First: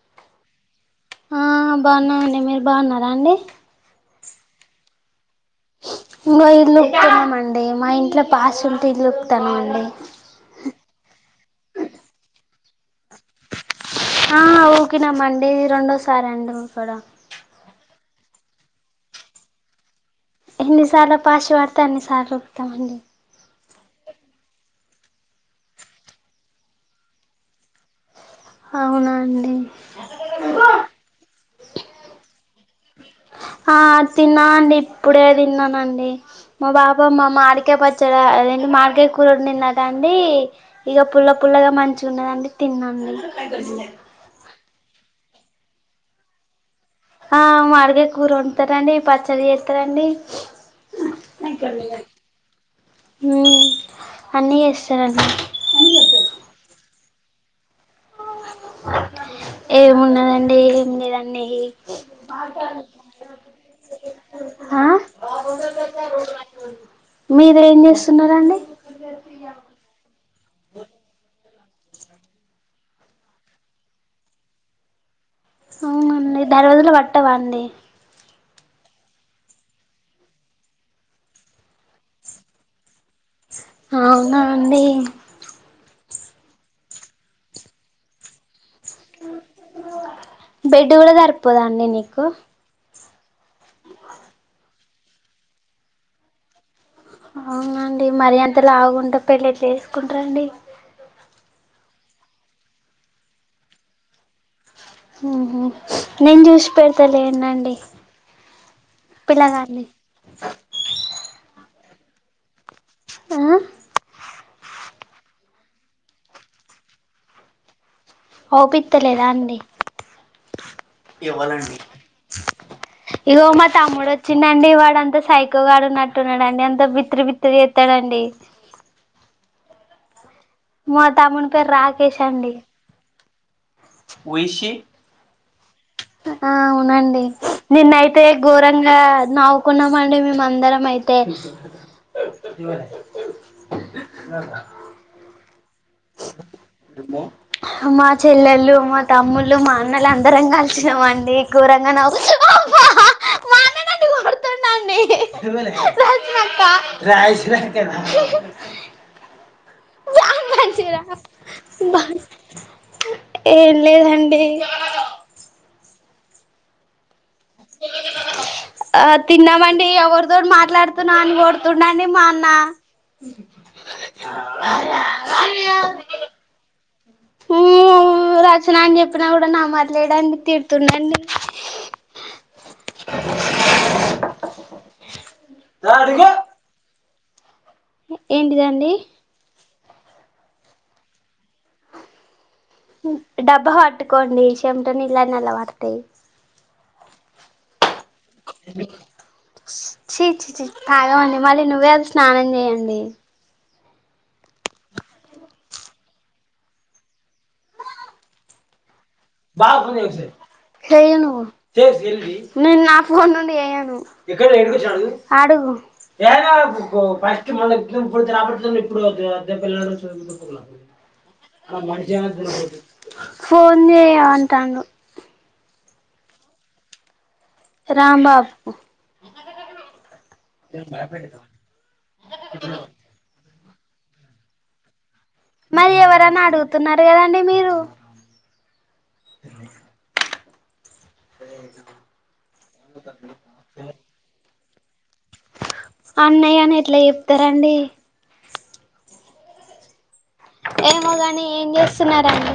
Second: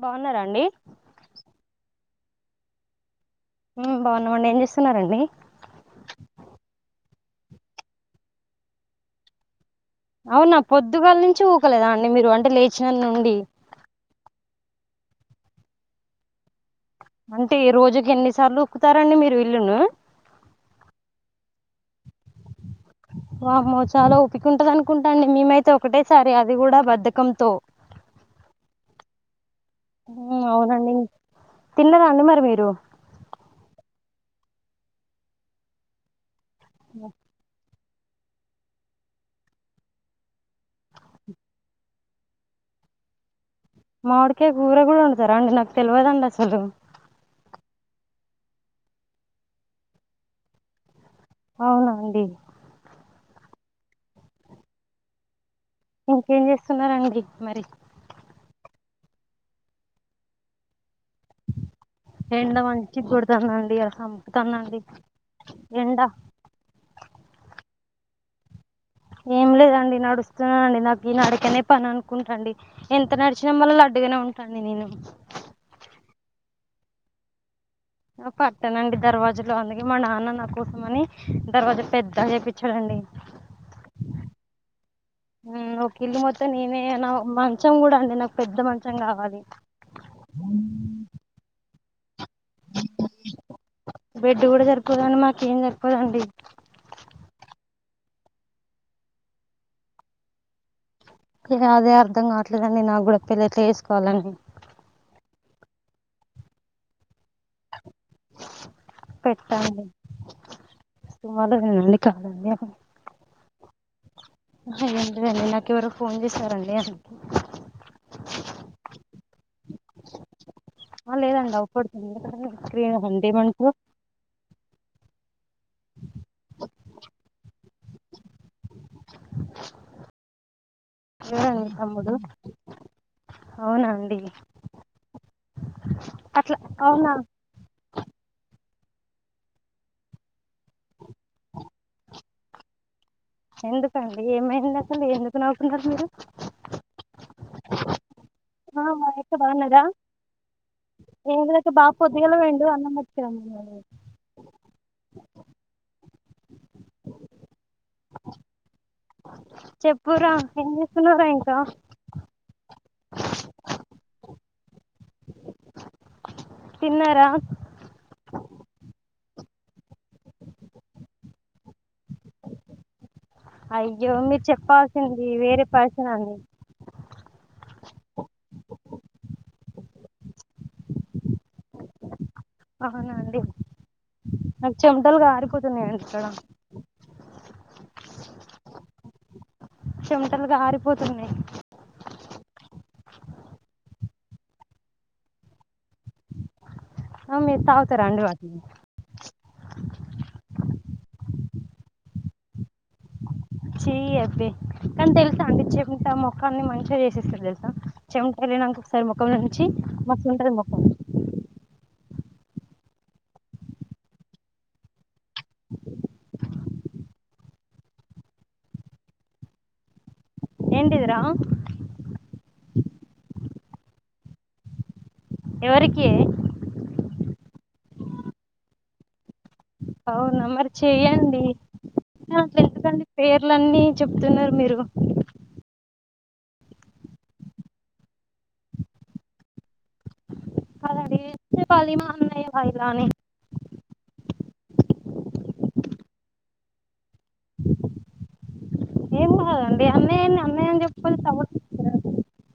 బావున్నారాండి? ఆ బాగున్నామండి మీరు బావున్నారా అండి? మ్ బావున్నామండి ఏం చేస్తున్నారండి? ఇం ఇలుక్తన్నాం అండి మా ఇంట్లో పాస్ ఉంటే ఇలుక్తన్నాం అండి. అవునా పొద్దుగాల నుంచి ఊకలేదా అండి. మీరు అంటే లేచిన నుండి ఆ ఉకినమండి. ఇది రెండోసారి అండి ఊకడం అంటే రోజుకి ఎన్నిసార్లు ఉక్కుతారండి మీరు ఇల్లును? ఎన్నిసాలా పాశ వాడతా అన్నిసార్ల ఉక్కుతాం అండి. మామ్మో చాలా ఓపిక ఉంటది అనుకుంటాండి. మేమైతే ఒకటేసారి అది కూడా బద్ధకంతో అవునాండి మ్ అవునండి తిన్నదాండి మరి మీరు? ఆ తిన్నాండి ఇప్పుడే తిన్నానండి మా బాబమ్ మా మాడికాయపచ్చ చడ అదేంటి మామిడికాయ కూర వండిందట అండి. ఇక పుల్ల పుల్లగా మంచిగ ఉన్నదండి తిన్నాండి. వచ్చిందే మామిడికాయ కూర కూడా వండుతారా అండి నాకు తెల్వదండి అసలు ఆ మామిడికాయ కూర వంటతారండి పచ్చడి చేస్తారండి. అవునండి ఉమ్ అన్నీ చేస్తరండీ. ఇంకేం చేస్తున్నారండి మరి ఏముండదండి నెయ్యి సంపుతంది అండి ఎండ మీరేం చేస్తున్నారండి ఏం లేదండి నడుస్తున్నానండి. నాకు ఈ నడకనే పని అనుకుంటాండి. ఎంత నడిచిన వల్ల లడ్డుగనే ఉంటాండి నేను అవునండి దానిబదులు పట్టవా అండి పట్టనండి దర్వాజాలో అందుకే మా నాన్న నా కోసం అని దర్వాజా పెద్ద చేపిచ్చాడండి. అవునా అండి ఒక ఇల్లు మొత్తం నేనే నా మంచం కూడా అండి నాకు పెద్ద మంచం మంచం కావాలి బెడ్ కూడా సరిపోదా అండి నీకు బెడ్డు కూడా జరిపోదండి. మాక ఏం జరిపోదండి. అవునండి మరి అంత లావుగుంటే పెళ్ళి ఎట్ట చేసుకుంటారండి. అదే అర్థం కావట్లేదండి. నా గూడా పెళ్ళి ఎట్ల చేసుకోవాలని ఉహు నేను జూస్ పెడతారు లేనండి పిల్ల గాని తుమల వెడి కాలండి హా ఏంటి అండి నాకు ఎవరో ఫోన్ చేసారండి అం ఓపిత్తలేదా అండి అ లేదండి ఇవ్వలండి. అవుపడుతుంది రీ ఇగో మా అంటేమంటలో తమ్ముడు వచ్చిండండి వాడు అంత సైకోగాడున్నట్టున్నాడండి. అంత బిత్తిరి బిత్తిరి చేత్తాడండి. మా తమ్ముని లేదండి పేరు తమ్ముడు రాకేష్ అండి. అవునా అండి హూ ఇస్ శి ఆ అట్లా అవునా అవునండి నిన్నయితే కూర ఇంగా నవ్వుకున్నామండి మేము అందరం అయితే ఎందుకండి ఏమైంది అసలు ఎందుకు నవ్వుకున్నారు మీరు మా చెల్లెలు ఆ మా అక్క తమ్ముళ్లు మా బాగున్నదా అన్నలు అందరం కలిచినమండి కూర బా పొద్దుగాల పోయిండు అన్న మట్మ్ నన్ను కొడుతుండండి అక్క చెప్పురా బ్యాక్ ఏం పంచ్ రా చేస్తున్నారా ఇంకా ఏం లేదండి తిన్నారా ఆ తిన్నామండి ఎవరితో మాట్లాడుతున్నా అని కోడుతున్నా మాన్న అయ్యో మీరు చెప్పాల్సింది వేరే పర్సన్ అండి ఉ రచన అని చెప్పినా కూడా నమ్మట్లేదండి తిరుతుందండి అవునా అండి నాకు చెమటలు కారిపోతున్నాయండి ఇక్కడ ఏంటిదండి చెమటలు కారిపోతున్నయ్ డబ్బా పట్టుకోండి చెంట నీలా అన్ని అందులో పడొతాయ్ ఆమిత చి చి మళ్ళీ నువ్వే అది స్నానం చేయండి. చెయ్ అబే కానీ తెలుసా అండి. చెమట మొక్కాన్ని మంచిగ చేసేస్తాది తెలుసా చెమటలేనాకు చెయ్యి నువ్వు నేను నా ఫోన్ నుండి చేయను అడుగు మళ్ళ రాబడుతు ఇప్పుడు దేబాలు [inaudible] ఏంటిదిరా ఫోన్ చెయ్యిమంటాండు ఎవరికి రాంబాబు అవునా మరి నేను భయపెడతా చెయండి మనకెందుకండి పేర్ లన్ని చెప్తున్నారు మీరు మరి ఎవరని అడుగుతున్నారు కదండి మీరు కాదండి చెప్పాలి మా అన్నయ్య వా ఇలా అని అన్నయ్య అని ఎట్లా చెప్తరండి ఏం కాదండి అన్నయ్య అన్నయ్య అని చెప్పుకోవాలి ఏమోగాని ఏం తవ్వుతుంది చేస్తున్నారండి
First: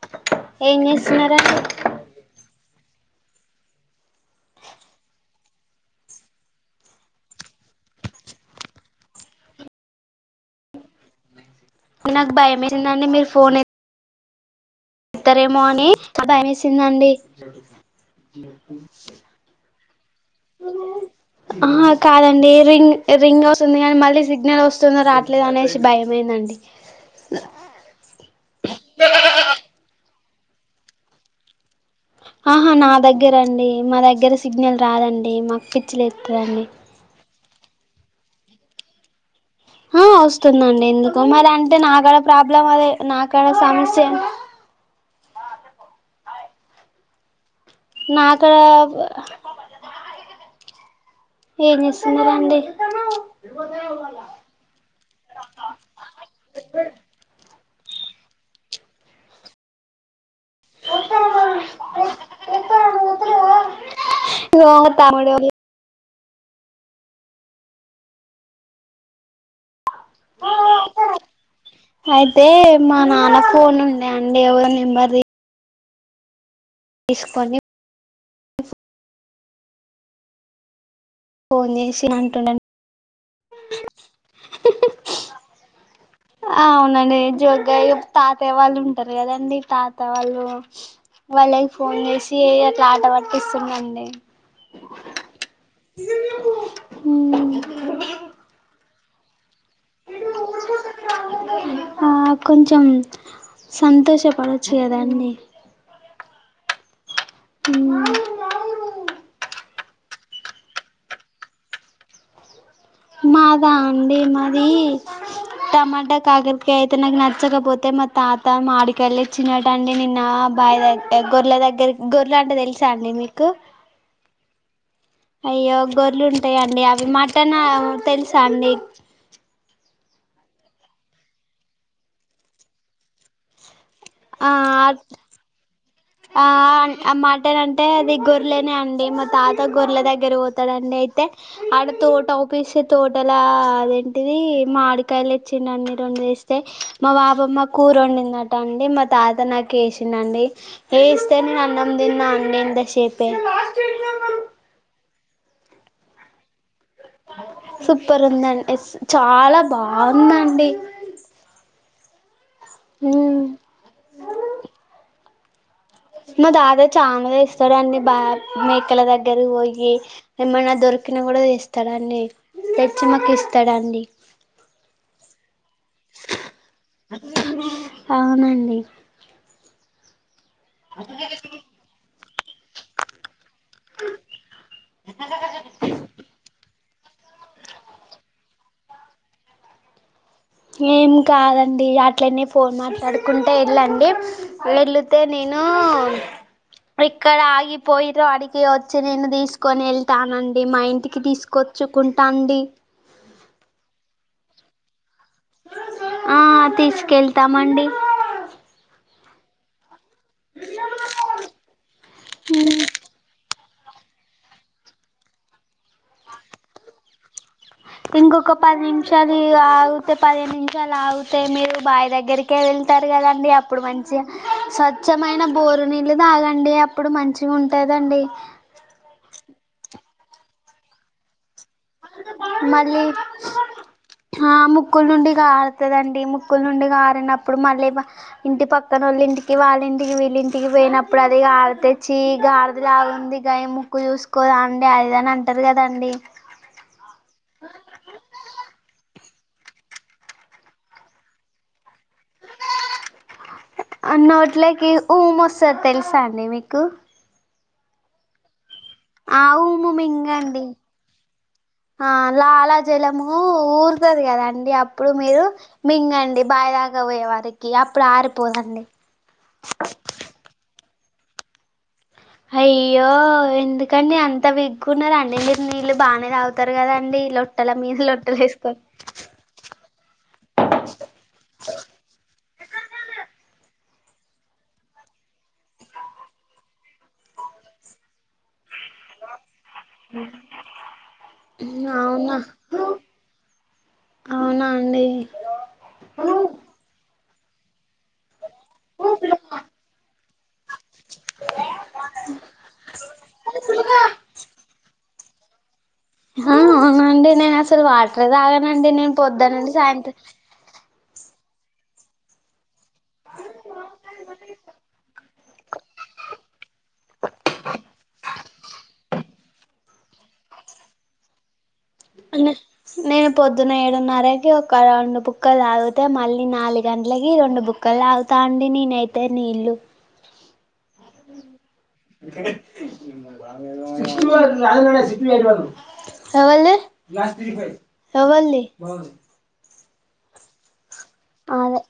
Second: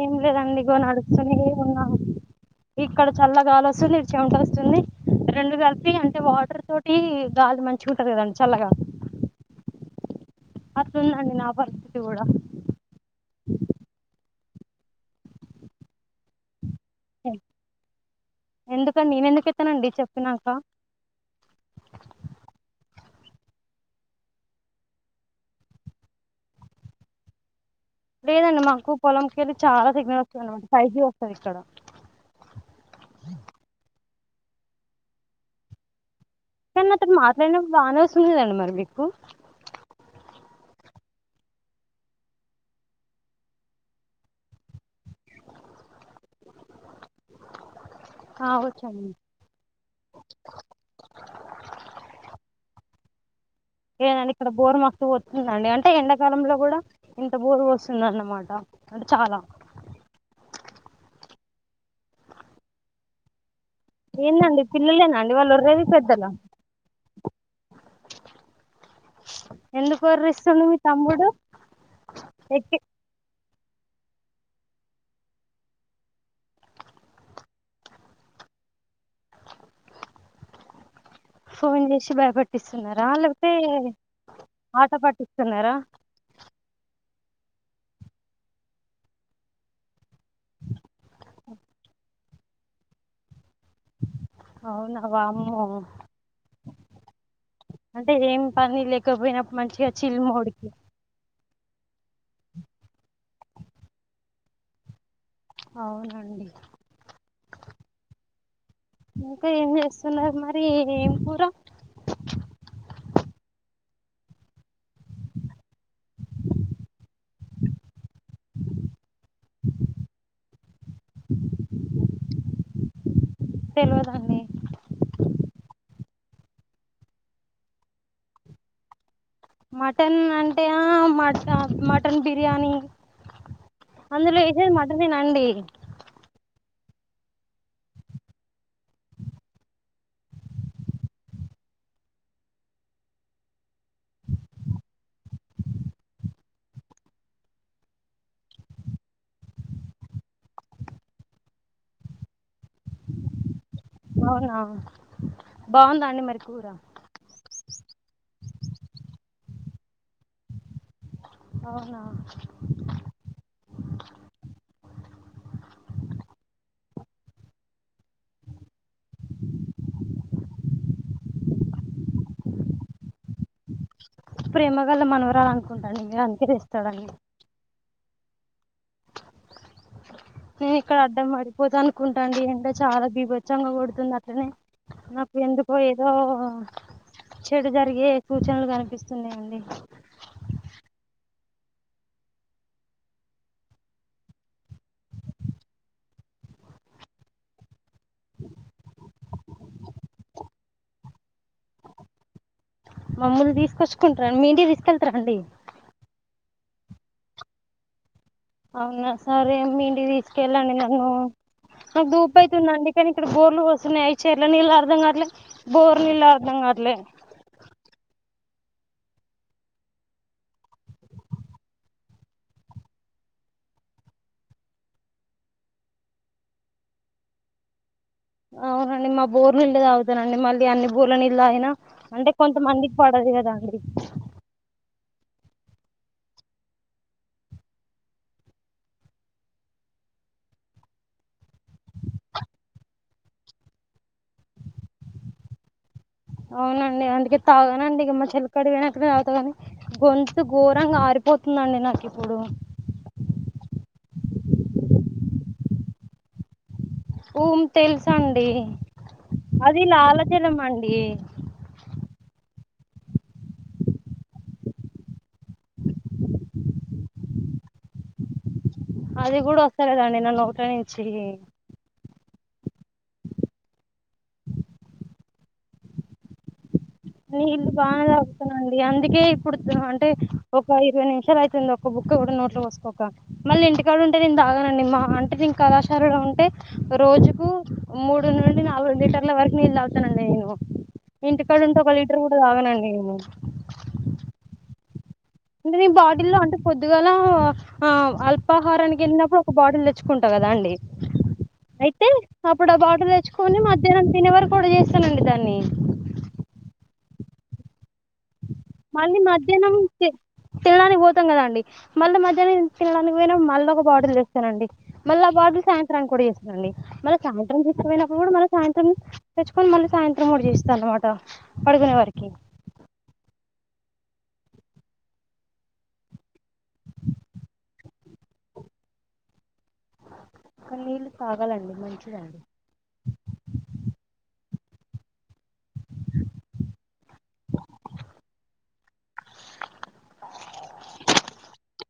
ఏం లేదండి ఇగో ఏం నడుస్తుని చేస్తున్నారండి ఉన్నాను ఇక్కడ చల్లగాలి వస్తు నారచ రెండు కలిపి అంటే వాటర్ తోటి గాలి మంచిగుంటది కదండి చల్లగా వత్తుందండి నాక్ నాకు భయంమేసిందండి మీరు ఫోన్ ఎ త్తరేమో అని భయమేసిందండి ఎందుకండి నేను ఎందుకు ఎత్తానండి చెప్పినాక ఆ కాదండి రింగ్ రింగ్ అవుతుంది కానీ మళ్ళీ సిగ్నల్ వస్తుందో రాట్లేదో అనేసి భయమైందండి లేదండి మాకు పొలంకెళ్ళి చాలా సిగ్నల్ వస్తుంది అనమాట ఫైవ్ జీ వస్తది ఇక్కడ ఆహా నా దగ్గరండి మా దగ్గర సిగ్నల్ రాదండి మాకు పిచ్చిలే కానీ నాతో మాట్లాడనప్పుడు బానే ఒస్తుంది మరి మీకు హ వస్తుందండి ఎందుకు మరి అంటే నా కాడ ప్రాబ్లం అదే నా కాడ సమస్య ఆ చెప్పు నాకా కావచ్చండి ఏం చేస్తున్నారండీ ఏవండీ ఇక్కడ బోరు మక్తు వస్తుందండి అంటే ఎండాకాలంలో కూడా ఇంత బోరు వస్తు నన్న అన్నమాట అంటే చాలా ఏందండి ఇగో పిల్లలేనా అండి తమ్ముడు వాళ్ళు ఓర్రెది పెద్ దల ఎందుకోర్రిస్తుండు మీ తమ్ముడు అయితే ఎక్కి మా నాన్న ఫోన్ ఉండే అండి ఎవ నెంబర్ తీసుకొని ఫోన్ చేసి భయపట్టిస్తున్నారా ఆళ్ళు తే ఆట పట్టిస్తున్నారా నెనే జోగ్గా చెప్తే తాతయ వాళ్ళు ఉంటారు కదండి తాత వాళ్ళు వాళ్ళకి ఫోన్ చేసి అట్లా ఆట పట్టిస్తున్నండి అవునా వామ్మో అంటే ఏ పని లేకపోయినప్పుడు మంచిగా చిల్ మోడ్ కి ఆ కొంచెం సంతోషపడచ్చు కదాండి అవునండి ఇంకా ఏం చెస్ స్తున్నారు మరి ఎం కూర మాదా అండి మాదీ టమాటా కాకరకాయ అయితే నాక్ నచ్చకపోతే మతాత మాడికాయలు తెచ్చినాడాటండి నిన్న బావి దగ్గ గొర్రల దగ్గర గొర్ర అంటే తెలుసా అండి మీకు తెలవదండీ అయ్యో గొర్లు ఉంటాయండి అవి మటన్ తెలుసా అండి మటన్ అంటే ఆ మట మటన్ బిర్యానీ అందులో ఏసేది మటనేనా అండి అ మాటనంటే అది గొర్రలేనే అండి మా తాత గొర్రెల దగ్గర పోతాడండి అయితే ఆడ తోట పిసే తోటల అదేంటిది మాడికాయలు తెచ్చిండండి రెండు ఏసీ వస్తే మా బాపామ్మ కూర వండిందట అండి మా తాత నాకు వేసిందండి ఏ ఇస్తే నేను అన్నం దిన్నా అండి ఇందసేపే అవునా బాగుందా అండి మరి కూర సూపర్ ఉందండి ఎస్ చాలా బాగుంద అండి అవునా మా తాత చాముల ఇస్తాడు అన్నన్ని బా మేకల దగ్గర పోయి ఏమన్నా దొరక దకిన కూడా తెస్తాడండి తెచ్చి మాకు ఇస్తాడుడి ప్రేమ గల్ల మనవరాల అనుకుంటాండి మీరు అందుకే తెస్తాడూ అనుకుంట అవునండి నేను ఇక్కడ అడ్డం పడిపోద అనుకుంటాండి ఎండ చాలా బీభచ్చంగా పడుతుంది అట్నే నాకు ఎందుకో ఏదో చెడు జరిగే సూచనలు కనిపిస్తున్నాయండి ఏం కాదండి అట్లనే ఫోన్ మాట్లాడుకుంటే వెళ్ళండి వెళితే నేను నో ఇక్కడ ఆగిపోయిదో అడికి వచ్చి నేను తీసుకొని వెళ్తానండి మా ఇంటికి తీసుకొ వ చుకుంటాండి మమ్మల్లు తీసుకొచ్చుకుంటారడి మీ ఇంటి తీసుకేలత రండీ హా తీసుకెళ్తామండి అవునా సరే మీ ఇంటికి తీసుకెళ్లది నన్ను దుప ఇతంది అండి కానీ ఇక్కడ బోర్లు చెలనీలు అర్ధంకావటలే బోర్ని అర్ధంకావట్లే ఇంకొక పది నిమిషాలు ఆగితే పదిహను నిమిషాలు ఆగితే మీరు బావి దగ్గరికే వెళ్తారు దండి అప్పుడు మంచిగా స్వచ్ఛమైన బోరు నీళ్ళు తాగండి అప్పుడు మంచి ఉంటది అవునండి మా బోరు నీళ్ళ తాగుతానండి మళ్ళీ అన్ని బూర్ల నీళ్ళ అయినా అంటే కొంతమందికి మళ్ళీ పడదు కదా అండి ఆ ముక్కుల నుండి కారుతుదండి ముక్కుల నుండి గారనప్పుడు మళ్ళీ ఇంటి పక్కన వాళ్ళ ఇంటికి వాళ్ళ ఇంటికి వీళ్ళ ఇంటికి పోయినప్పుడు అదిగా కారితే చి గాడిదలా ఉంది గాయ ముక్కు చూసుకోదండి అది ఇది అన్ని అంటారు కదాండి అవునండి అందుకే తానండి ఇమ్ మా చెల్లి కడివే త కానీ గొంతు ఘోరంగా ఆరిపోతుందండి నాకు ఇప్పుడు నోట్లకి ఉము వస్తుంది తెలుసా అండి మీకు ఊమి తెలుస అండి ఆ ఊముమింగండి ఆ లాలాజలము ఊరుతుంది కదండి అప్పుడు మీరు మింగండి బావిదాకా పోయే వరకి అప్పుడు ఆరిపోదండి చి అయ్యో ఎందుకంని అంత విగ్గున్నారు అన్నీరు నీళ్లు బాగానే తాగుతారు కదండి నీళ్లు లొట్టల మీద బాగానే లొట్టలు తగుతున్నాండి వేసుకొని అందుకే ఇప్పుడు అంటే ఒక ఇరవై నిమిషాలు అవుతుంది ఒక బుక్ కూడా నోట్లో పోసుకోక మళ్ళీ ఇంటికి ఇంటికాడ ఉంటే నేను తాగానండి మా అంటే నీ కళాశారులో ఉంటే రోజుకు మూడు నుండి నాలుగు లీటర్ల వరకు నీల్ తగ్గుతాను అండి నేను ఇంటికాడ ఉంటే ఒక లీటర్ అవునా కూడా తగ్గానండి ఆ అండి అంట నీ బాటిల్లో అంటే పొద్దుగాల ఆ అల్ పాహారానికి వెళ్ళినప్పుడు ఒక బాటిల్ తెచ్చుకుంటా కదా అండి అయితే అప్పుడు ఆ బాటిల్ తెచ్చుకొని మధ్యాహ్నం తినే వరకు కూడా చేస్తానండి దాన్ని ఆ అవునుండి నేన్ అస్సలే వాటర్ తాగ మళ్ళీ మధ్యాహ్నం తిన్నదానికి పోతే కదండి మళ్ళీ మధ్యాహ్న తినడానికి పో మళ్ళీ ఒక బాటిల్ చేస్తానండి మళ్ళీ ఆ బాటిల్ సాయంత్రాన్ని కూడా చేస్తురండి మళ్ళీ సాయంత్రం గుచ్చిపోయినప్పుడు కూడా మన సాయంత్రం తెచ్చుకొని మళ్ళీ సాయంత్రం మడు చేస్తాం అన్నమాట పడుకునే వరకి నేను పొద్దున్న ఏడున్నరకి ఒక రెండు బుక్కల్ తాగుతే మళ్ నే నాలుగు గంటలకి రెండు బుక్కలు తగుతా అండి నేనైతే నీళ్లు కానీ నీళ్ళు తాగాలండి మంచిదండి ఏంటి ఎవల్ది ఎవల్ది? ఆదే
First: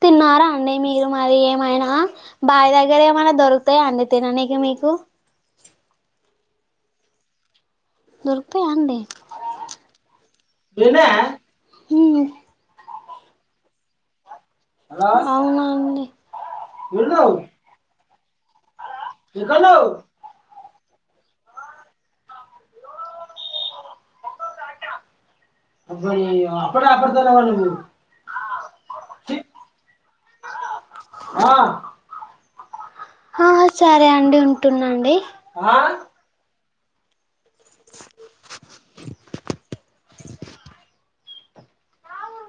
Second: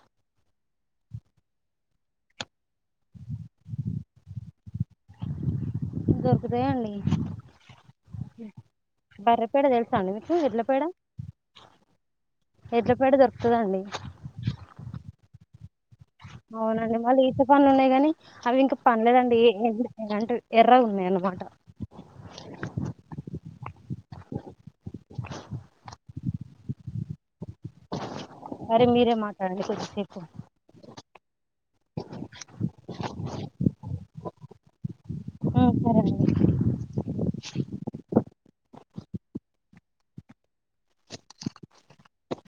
తీన్ న్నారా అండి మీరు మరి ఏమైనా బాయ్ దగ్గర ఏమన్న దొరుకుతాయా అండి తిననికి మీకు దొరుకుతయండి. దొరుకుతాయా అండి బర్రె పేడ తెల్సా అండి మీకు ఎడ్ల పేడ మ్ ఎడ్ల పేడ దొర్కుతదా అండి. అవునండి. అవునండి మళ్ళీ ఈత పన్లున్నయి గనీ అవి ఇంకా పన్లేదండి ఏ ఎ అంటే ఎర్రగున్నయి అన్నమాట. అయ్యో అక్కడే [unintelligible] సాయి మీరే మాట్లాడండి కొద్దిసేపు ఆ ఆ సరే అండి ఉంటున్నండి. ఆ సరే అండి.